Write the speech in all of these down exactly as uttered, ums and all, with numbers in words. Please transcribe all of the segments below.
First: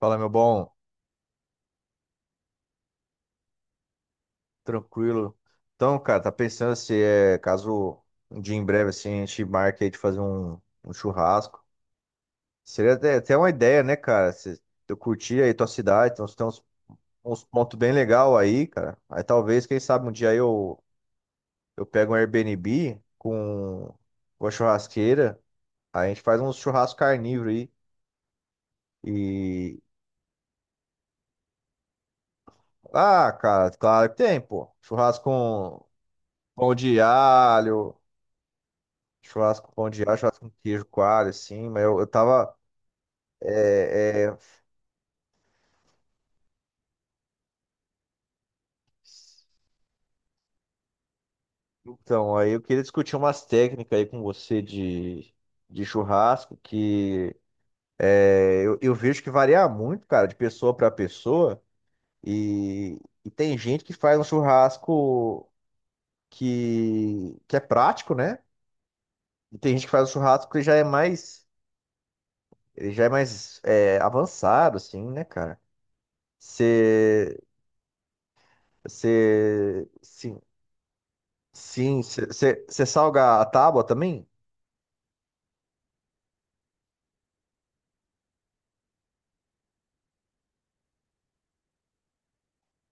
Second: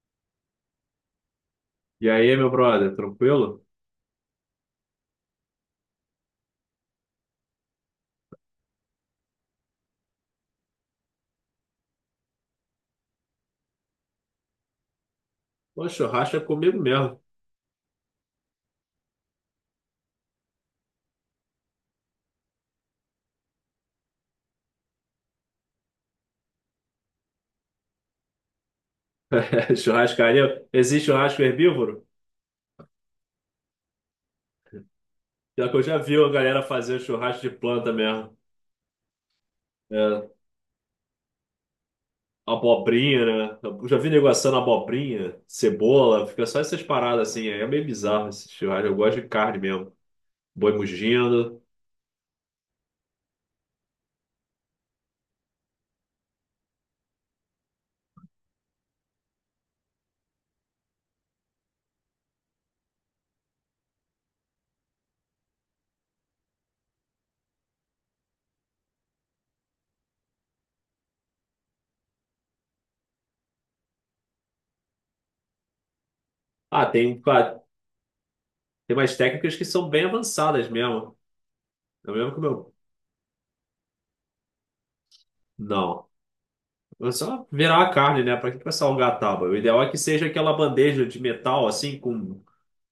Fala, meu bom, E aí, meu brother, tranquilo? tranquilo. Então, cara, tá pensando se é caso um dia em breve assim a gente marque aí de fazer um, um churrasco. Seria até, até uma ideia, né, cara? Se eu curtir aí tua Pô, cidade, então você churrasco é tem uns, comigo mesmo. uns pontos bem legal aí, cara. Aí talvez, quem sabe, um dia aí eu, eu pego um Airbnb com uma churrasqueira, aí a gente faz um churrasco carnívoro aí. E. Churrascaria. Existe churrasco herbívoro? Ah, cara, claro que tem, pô. Churrasco Já que eu com já vi a galera pão de fazer churrasco de planta alho. mesmo. Churrasco com pão de alho, É, churrasco com queijo coalho, assim, mas eu, eu tava. abobrinha, né? Eu já vi é, é, negociando abobrinha, cebola, fica só essas paradas assim. É meio bizarro esse churrasco. Eu gosto de carne mesmo. Boi mugindo. então, aí eu queria discutir umas técnicas aí com você de, de churrasco, que é, eu, eu vejo que varia muito, cara, de pessoa pra pessoa, e, e tem gente que faz um churrasco que, que é prático, né? E tem gente que faz um churrasco que já é mais, ele já é mais é, avançado, assim, né, cara? Ah, tem, Você, pá, tem umas técnicas que você, são bem sim. avançadas mesmo. Sim, Eu mesmo que o meu. você salga a tábua também? Não. É só virar a carne, né? Pra que que vai salgar a tábua? O ideal é que seja aquela bandeja de metal, assim, com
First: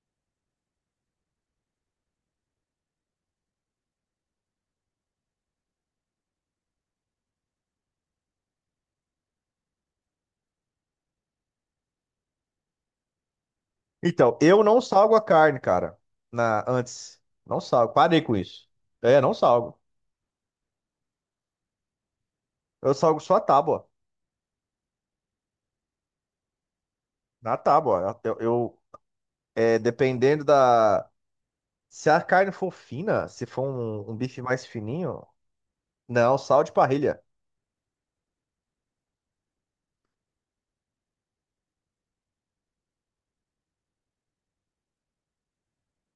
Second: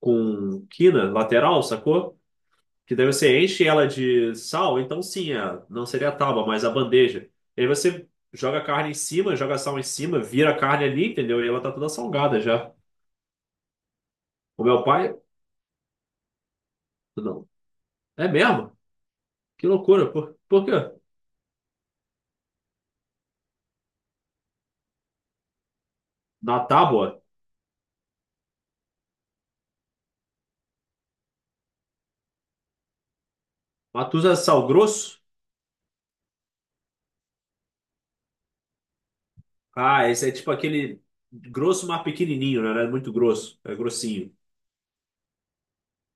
com quina lateral, sacou? Que daí você enche ela de sal, então sim, a- não seria a tábua, mas a bandeja. E aí você joga a carne em cima, joga sal em cima, vira a carne ali, entendeu? E ela tá toda salgada já. Então, eu O não meu pai, salgo a carne, cara. Na, antes. não. Não salgo. Parei É com isso. mesmo? É, não Que salgo. loucura. Por, por quê? Eu salgo só a tábua. Na tábua, Na tábua. Eu, eu- é, dependendo da. Se a carne for fina, se for mas um, um tu usa bife mais sal grosso? fininho, não, sal de parrilha. Ah, esse é tipo aquele grosso, mas pequenininho, né? Não é muito grosso, é grossinho.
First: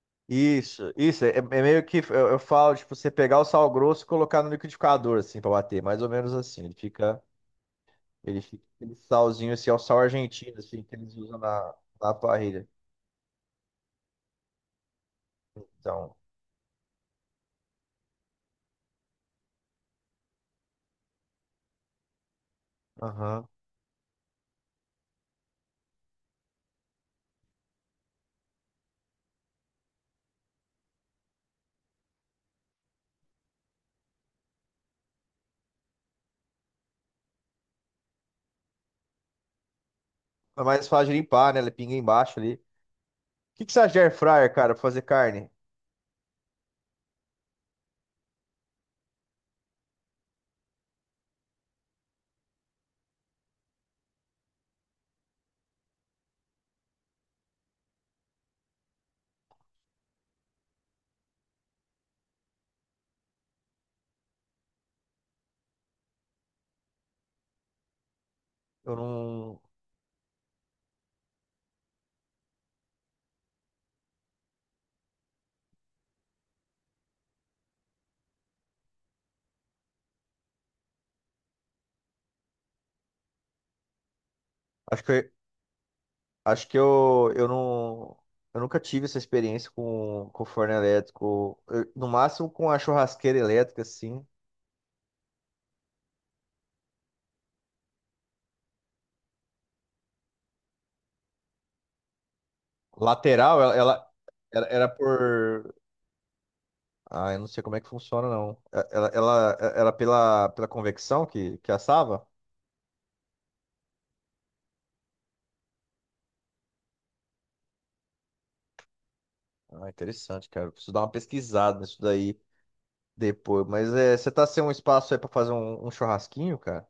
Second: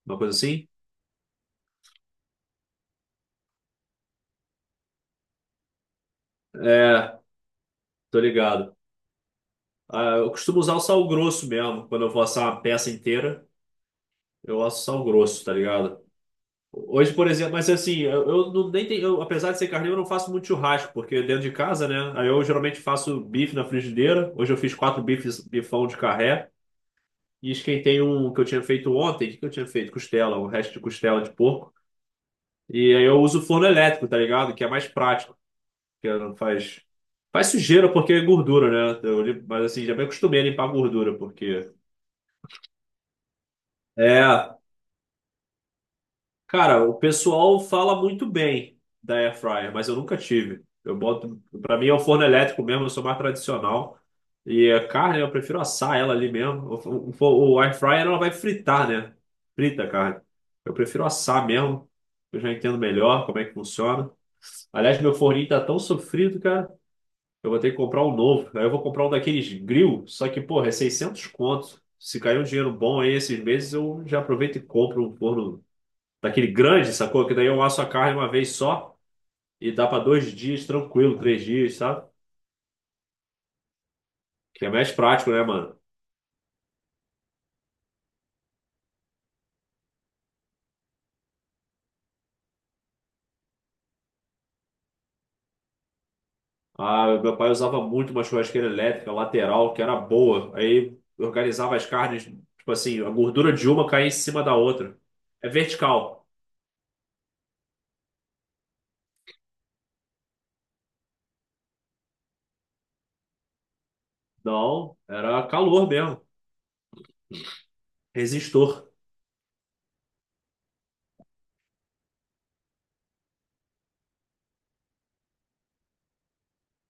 Uma coisa assim? Isso, isso. É, é meio que eu, eu falo, tipo, você pegar o sal grosso e colocar no liquidificador, assim, pra bater. Mais ou menos assim. Ele É, fica. tô Ele fica ligado. aquele salzinho, assim, é o sal Ah, eu argentino, costumo usar o assim, que sal eles usam grosso na, mesmo, quando eu na vou assar uma parrilha. peça inteira. Eu gosto sal grosso, tá ligado? Então, Hoje, por exemplo, mas assim, eu, eu não nem tenho, eu, apesar de ser carnívoro, eu não faço muito churrasco, porque dentro de casa, né? Aí eu geralmente faço aham. bife na frigideira. Hoje eu fiz quatro bifes, bifão de carré. E esquentei um que eu tinha feito ontem. O que que eu tinha feito? Costela, o resto de costela de porco. E aí eu uso forno elétrico, tá ligado? Que é mais prático, que não faz. Faz sujeira porque é gordura, né? Eu, lim- mas assim, já me acostumei a É limpar a mais fácil de gordura, limpar, né? porque. Ele pinga embaixo ali. O que, que você acha de air fryer, É. cara, pra fazer carne? Cara, o pessoal fala muito bem da air fryer, mas eu nunca tive. Eu boto, para mim é o forno elétrico mesmo, eu sou mais tradicional. E a carne, eu prefiro assar ela ali mesmo. O, o, o air fryer ela vai fritar, né? Frita a carne. Eu prefiro assar mesmo. Eu já entendo melhor como é que funciona. Aliás, meu forninho tá tão sofrido, cara. Eu vou ter que comprar um novo. Aí eu vou Eu comprar um daqueles não... grill, só que, porra, é seiscentos conto. Se cair um dinheiro bom aí esses meses, eu já aproveito e compro um forno daquele grande, sacou? Que daí eu asso a carne uma vez só e dá pra dois dias tranquilo, três dias, sabe? Que é mais Acho que, eu- prático, né, mano? Acho que eu, eu não... Eu nunca tive essa experiência com, com forno elétrico. Eu- no máximo com a churrasqueira elétrica, assim. Ah, meu pai usava muito uma churrasqueira elétrica lateral, que era boa. Aí eu organizava as carnes, tipo assim, a gordura Lateral, de ela, uma caía ela, em cima da ela era outra. É por... vertical. Ah, eu não sei como é que funciona, não. Ela, ela, ela era pela, pela convecção que, que assava? Não, era calor mesmo. Resistor. Ah, interessante, cara. Eu preciso dar uma pesquisada nisso daí depois. Mas é, você tá sem um espaço aí pra fazer um, um churrasquinho, cara?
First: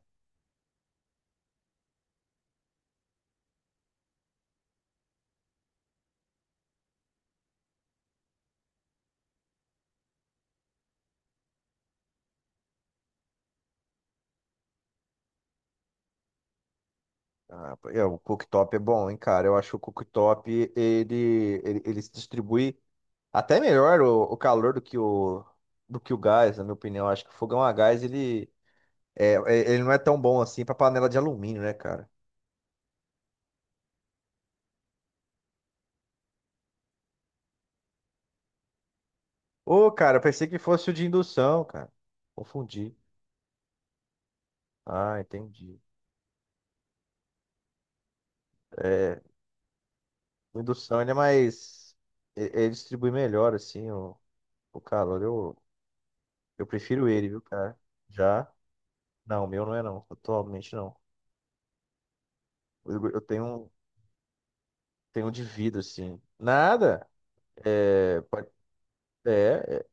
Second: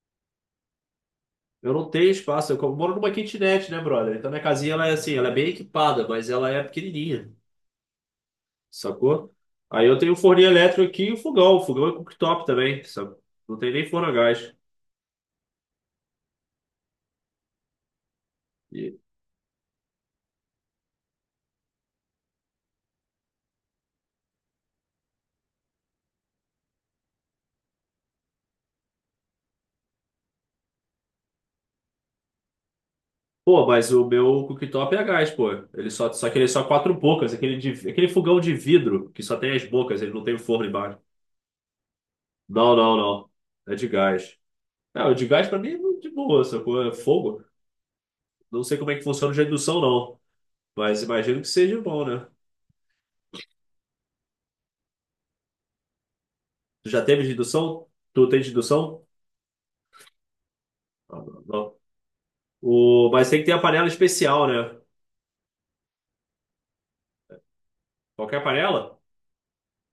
Eu não tenho espaço. Eu moro numa kitnet, né, brother? Então minha casinha, ela é assim, ela é bem equipada, mas ela é pequenininha. Sacou? Aí eu tenho o forninho elétrico aqui e o fogão. O fogão é cooktop também, sabe? Não tem nem forno a gás. Ah, é, o cooktop é E, bom, hein, cara? Eu acho que o cooktop, ele, ele, ele se distribui até melhor o, o calor do que o, do que o gás, na minha opinião. Eu acho que o fogão a gás, ele, é, é- ele não é tão bom assim pra panela de alumínio, né, cara? pô, mas o meu cooktop é a gás, pô. Ele só, só que ele é só quatro bocas, aquele, de- aquele fogão de vidro que só tem as Ô, bocas, ele cara, eu não tem o pensei que forno fosse o embaixo. de indução, cara. Não, Confundi. não, não. É de gás. É, o Ah, de gás pra mim entendi. é de boa, sacou? É fogo. Não sei como é que É, funciona o de indução, não. o indução Mas ele é imagino que seja mais. bom, né? e- Ele distribui melhor, assim, o, o calor. Eu, eu Tu já prefiro teve ele, de viu, cara? indução? Tu tem Já. de indução? Não, o meu não é, não. Atualmente não. Ah, não. Não. Eu, O... eu Mas tem tenho, que ter a um- panela especial, né? Tenho um de vidro, assim. Nada! É, Qualquer pa- panela? é, é,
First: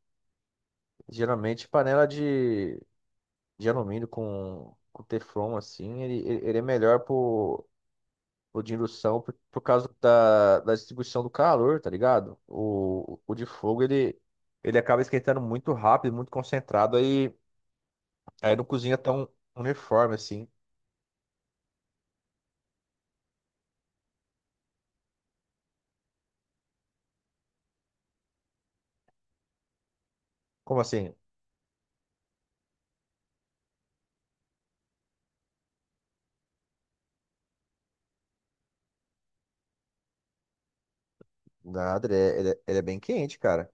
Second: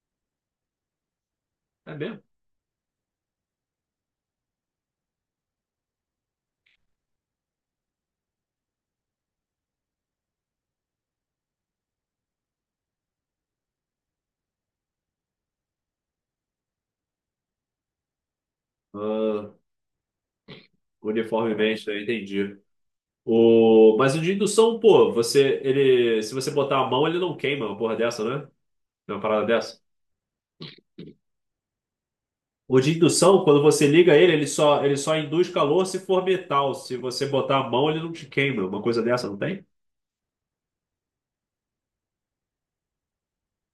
geralmente É panela mesmo? de, de alumínio com, com teflon, assim, ele, ele ele é melhor por, por de indução por, por causa da, da distribuição do calor, tá ligado? O, o de fogo, ele, ele acaba esquentando muito rápido, muito concentrado, aí. Aí não cozinha tão Ah, uniforme assim. uniformemente, né? Entendi. O... Mas o de indução, pô, você, ele, se você botar a mão, ele não queima, uma porra dessa, né? É uma parada dessa. Como assim? O de indução, quando você liga ele, ele só, ele só induz calor se for metal. Se você botar a mão, ele não te queima. Uma coisa dessa, não tem? Nada, ele é, ele é- ele é bem quente, cara.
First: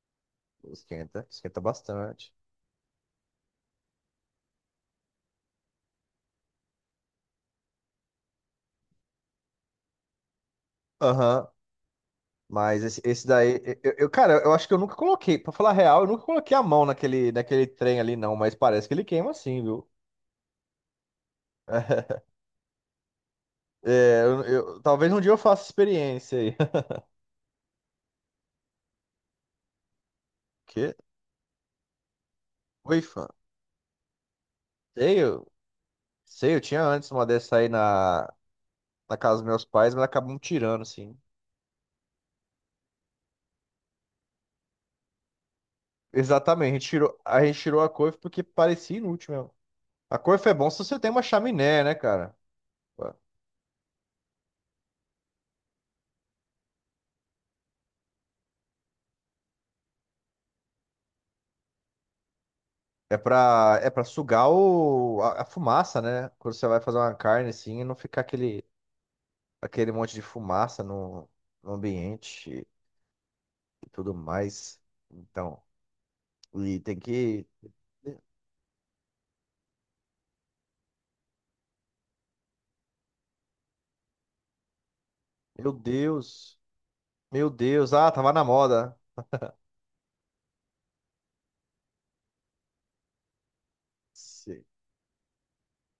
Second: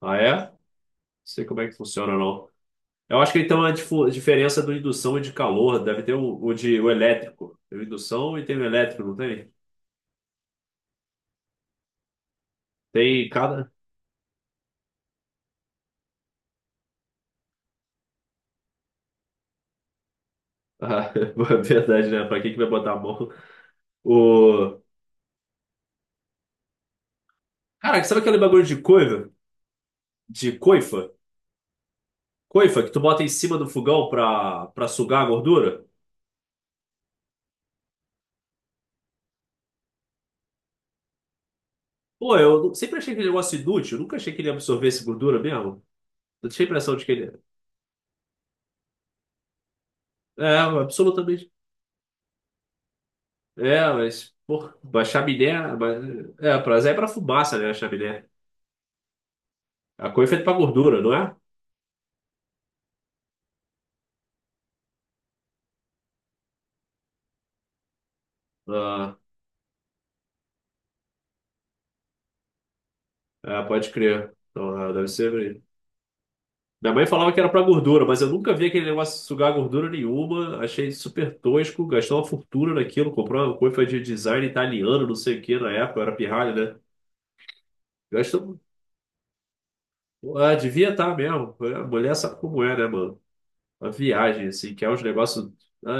Ah, é? Não Esquenta, sei esquenta como é que funciona, bastante. não. Eu acho que então a difu- diferença do indução e de calor deve ter o, o de o elétrico. Tem o indução e tem o elétrico, não tem? Aham. Mas esse, esse Tem daí, cada. eu, eu- cara, eu acho que eu nunca coloquei, pra falar a real, eu nunca coloquei a mão naquele, naquele trem ali, não, mas parece que ele queima assim, viu? Ah, verdade, né? Pra quem que vai botar a mão? É, eu, O... eu- talvez um dia eu faça experiência aí. Cara, sabe aquele bagulho de coifa? De Que? coifa? Coifa que tu Oi, bota fã. em cima do fogão pra, pra Sei, sugar a eu, gordura? sei, eu tinha antes uma dessa aí na, na casa dos meus pais, mas acabamos tirando, assim. Pô, eu nu- sempre achei aquele negócio inútil. Nunca achei que ele absorvesse gordura mesmo. Eu tinha a Exatamente, a gente impressão de que tirou, ele... a gente tirou a couve porque parecia inútil mesmo. A É, coifa é é, bom se você tem uma absolutamente. chaminé, né, cara? É, mas... Pô, a chaminé... mas... É, é, pra, é pra fumaça, né, a chaminé. A coifa é pra gordura, não é? É pra, é pra sugar o, a, a fumaça, né? Quando você vai fazer uma carne assim, e não ficar aquele, Ah, aquele monte de fumaça no, no ambiente é, e pode tudo crer. Então, mais. é, deve Então, ser... e Minha tem mãe falava que que. era pra gordura, mas eu nunca vi aquele negócio de sugar gordura nenhuma. Achei super tosco, gastou uma fortuna naquilo, comprou uma coifa de design italiano, não sei o que, na Meu época, eu era pirralha, Deus! né? Meu Deus! Ah, tava na Gastou. moda. um, Ah, devia estar mesmo. A mulher sabe como é, né, mano? A viagem, Sim, assim, que é uns negócios, ah,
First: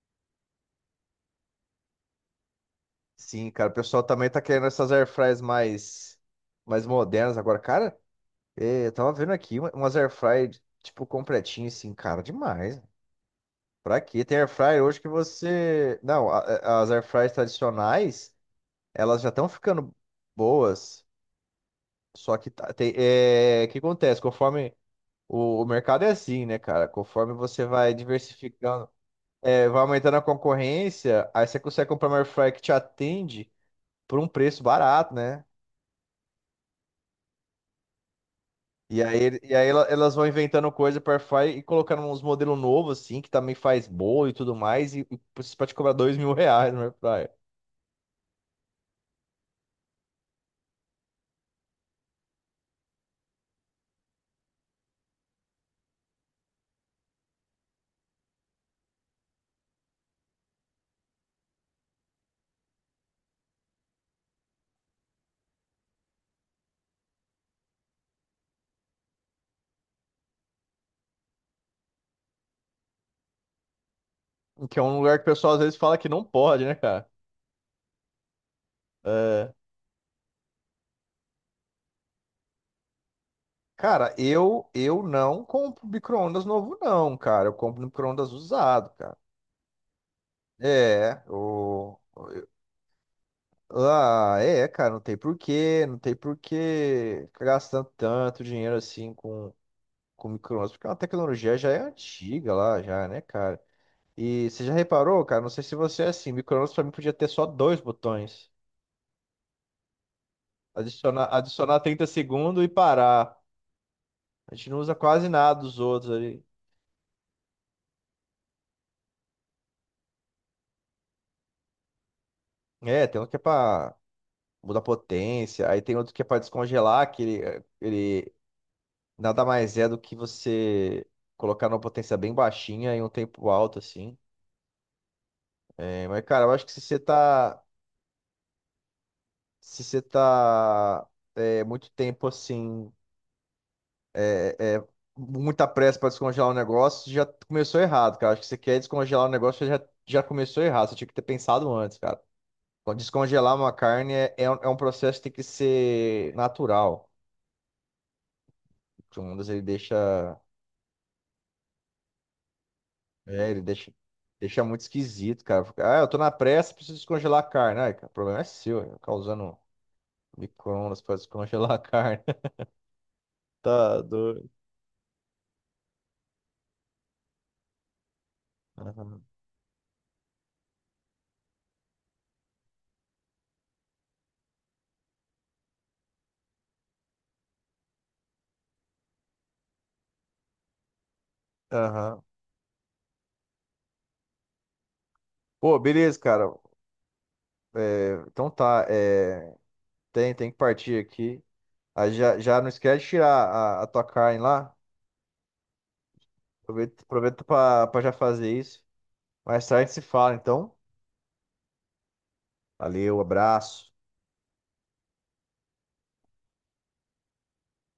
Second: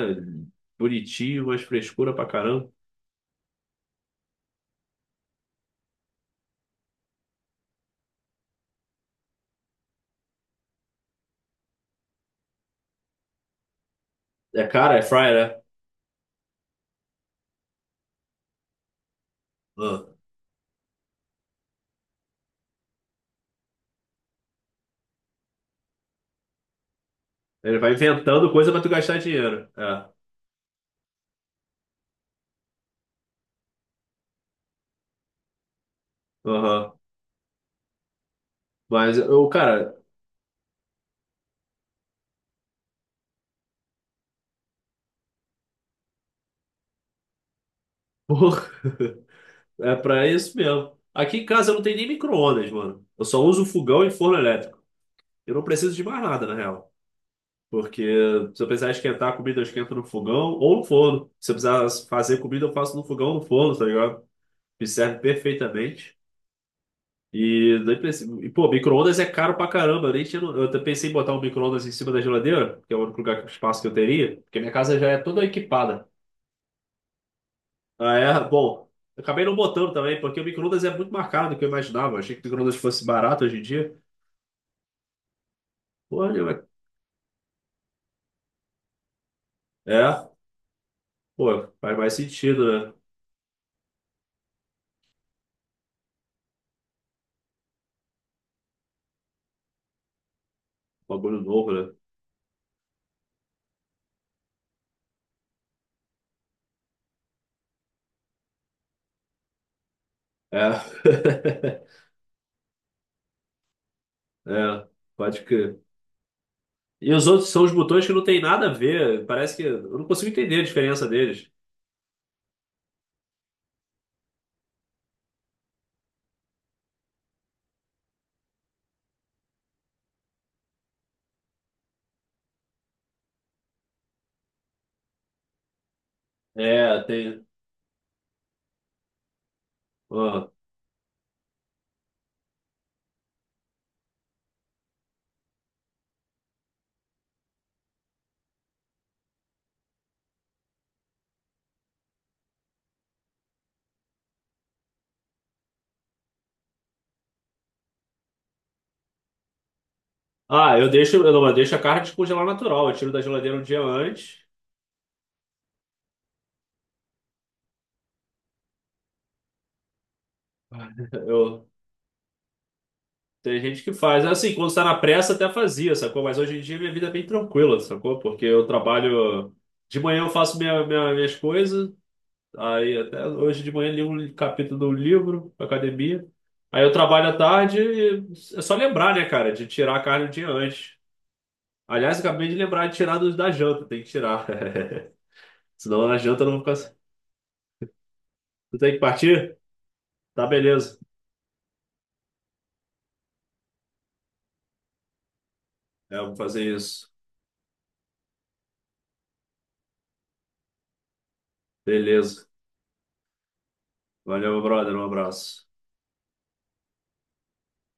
bonitinho, mas frescura pra caramba. sim, cara. O pessoal também tá querendo essas airfryers mais, mais modernas agora. Cara, eh, eu tava vendo aqui uma- umas airfryer, tipo, completinho assim, cara, demais. Pra quê? Tem air É fryer cara, hoje é que fryer, né? você. Não, a- a- as air fryers tradicionais, elas já estão ficando Ah. boas. Só que tá, tem, é, o que acontece? Conforme o, o mercado é assim, né, cara? Conforme você Ele vai vai inventando coisa pra diversificando, tu gastar é, dinheiro. vai É. aumentando a concorrência, aí você consegue comprar uma air fryer que te atende por um preço barato, né? Aham. E Mas, aí, ele- eu, e aí ela- cara, elas vão inventando coisa para air fryer e colocando uns modelos novos, assim, que também faz bolo e tudo mais, e, e pra te cobrar dois mil reais no air fryer. porra. É pra isso mesmo. Aqui em casa eu não tenho nem micro-ondas, mano. Eu só uso fogão e forno elétrico. Eu não preciso de mais nada, na real. Porque se eu precisar esquentar a comida, eu esquento no fogão ou no forno. Se eu precisar fazer comida, eu faço no fogão ou no forno, tá ligado? Me serve perfeitamente. E, nem preciso... e pô, micro-ondas é caro pra caramba. Eu, nem tinha... no- eu até pensei em botar um micro-ondas em cima da geladeira, que é o único lugar, espaço que eu teria. Porque minha Que é um casa já lugar é que o toda pessoal às vezes fala equipada. que não pode, né, cara? Ah, é? Bom, eu acabei É. não botando também, porque o micro-ondas é muito mais caro do que eu imaginava. Eu achei que o micro-ondas fosse barato hoje em dia. Cara, eu, eu não compro Pô, olha, micro-ondas mas... novo, não, cara. Eu compro micro-ondas usado, cara. é, É, pô, faz o... mais sentido, né? Ah, é, cara, não tem porquê, não tem porquê ficar gastando tanto dinheiro assim com, com micro-ondas, porque a Bagulho tecnologia já novo, é né? antiga lá, já, né, cara? E você já reparou, cara? Não sei se você é assim, micro-ondas pra mim podia ter só dois botões. É. Adicionar, adicionar trinta segundos e parar. A gente não É, usa quase pode nada dos que. outros ali. E os outros são os botões que não tem nada a ver. Parece que. Eu não consigo entender a diferença deles. É, tem um que é pra mudar a potência, aí tem outro que é pra descongelar, que ele, eh, ele nada mais é do que você colocar numa potência bem baixinha em um tempo alto, assim. É, mas, cara, eu acho que se você É, tem. tá, se você Ó. tá é, muito tempo, assim, é, é, muita pressa pra descongelar o negócio, já começou errado, cara. Acho que você quer descongelar o negócio, já, já começou errado, você tinha que ter pensado antes, cara. Descongelar uma carne é, é um é um processo que tem que ser natural. Comandos ele deixa. Ah, eu deixo. Eu não, eu deixo a carne descongelar natural. Eu tiro da É, geladeira ele um dia deixa, antes. deixa muito esquisito, cara. Fica, ah, eu tô na pressa, preciso descongelar a carne. Ai, cara, o problema é seu, eu ficar usando micro-ondas pra Eu, descongelar a carne. tem gente que Tá faz. doido. Assim, quando está na pressa até fazia, sacou? Mas hoje em dia minha vida é bem tranquila, sacou? Porque eu Aham. trabalho. De manhã eu faço minha, minha- minhas coisas. Aí até hoje de manhã li um capítulo do livro, academia. Aí eu trabalho à tarde e é só lembrar, né, cara, de tirar a carne um dia antes. Aliás, Aham. eu acabei de lembrar de tirar dos da janta, tem que tirar. Pô, Senão na beleza, janta eu cara. não vou ficar. É, então Tu tá. tem que é, partir? tem, Tá, tem que beleza. partir aqui. Ah, já, já não esquece de tirar a, a tua carne lá. É, eu vou fazer Aproveita, isso. aproveita pra, pra já fazer isso. Mais tarde se fala, então. Beleza. Valeu, abraço. Valeu, meu brother. Um abraço.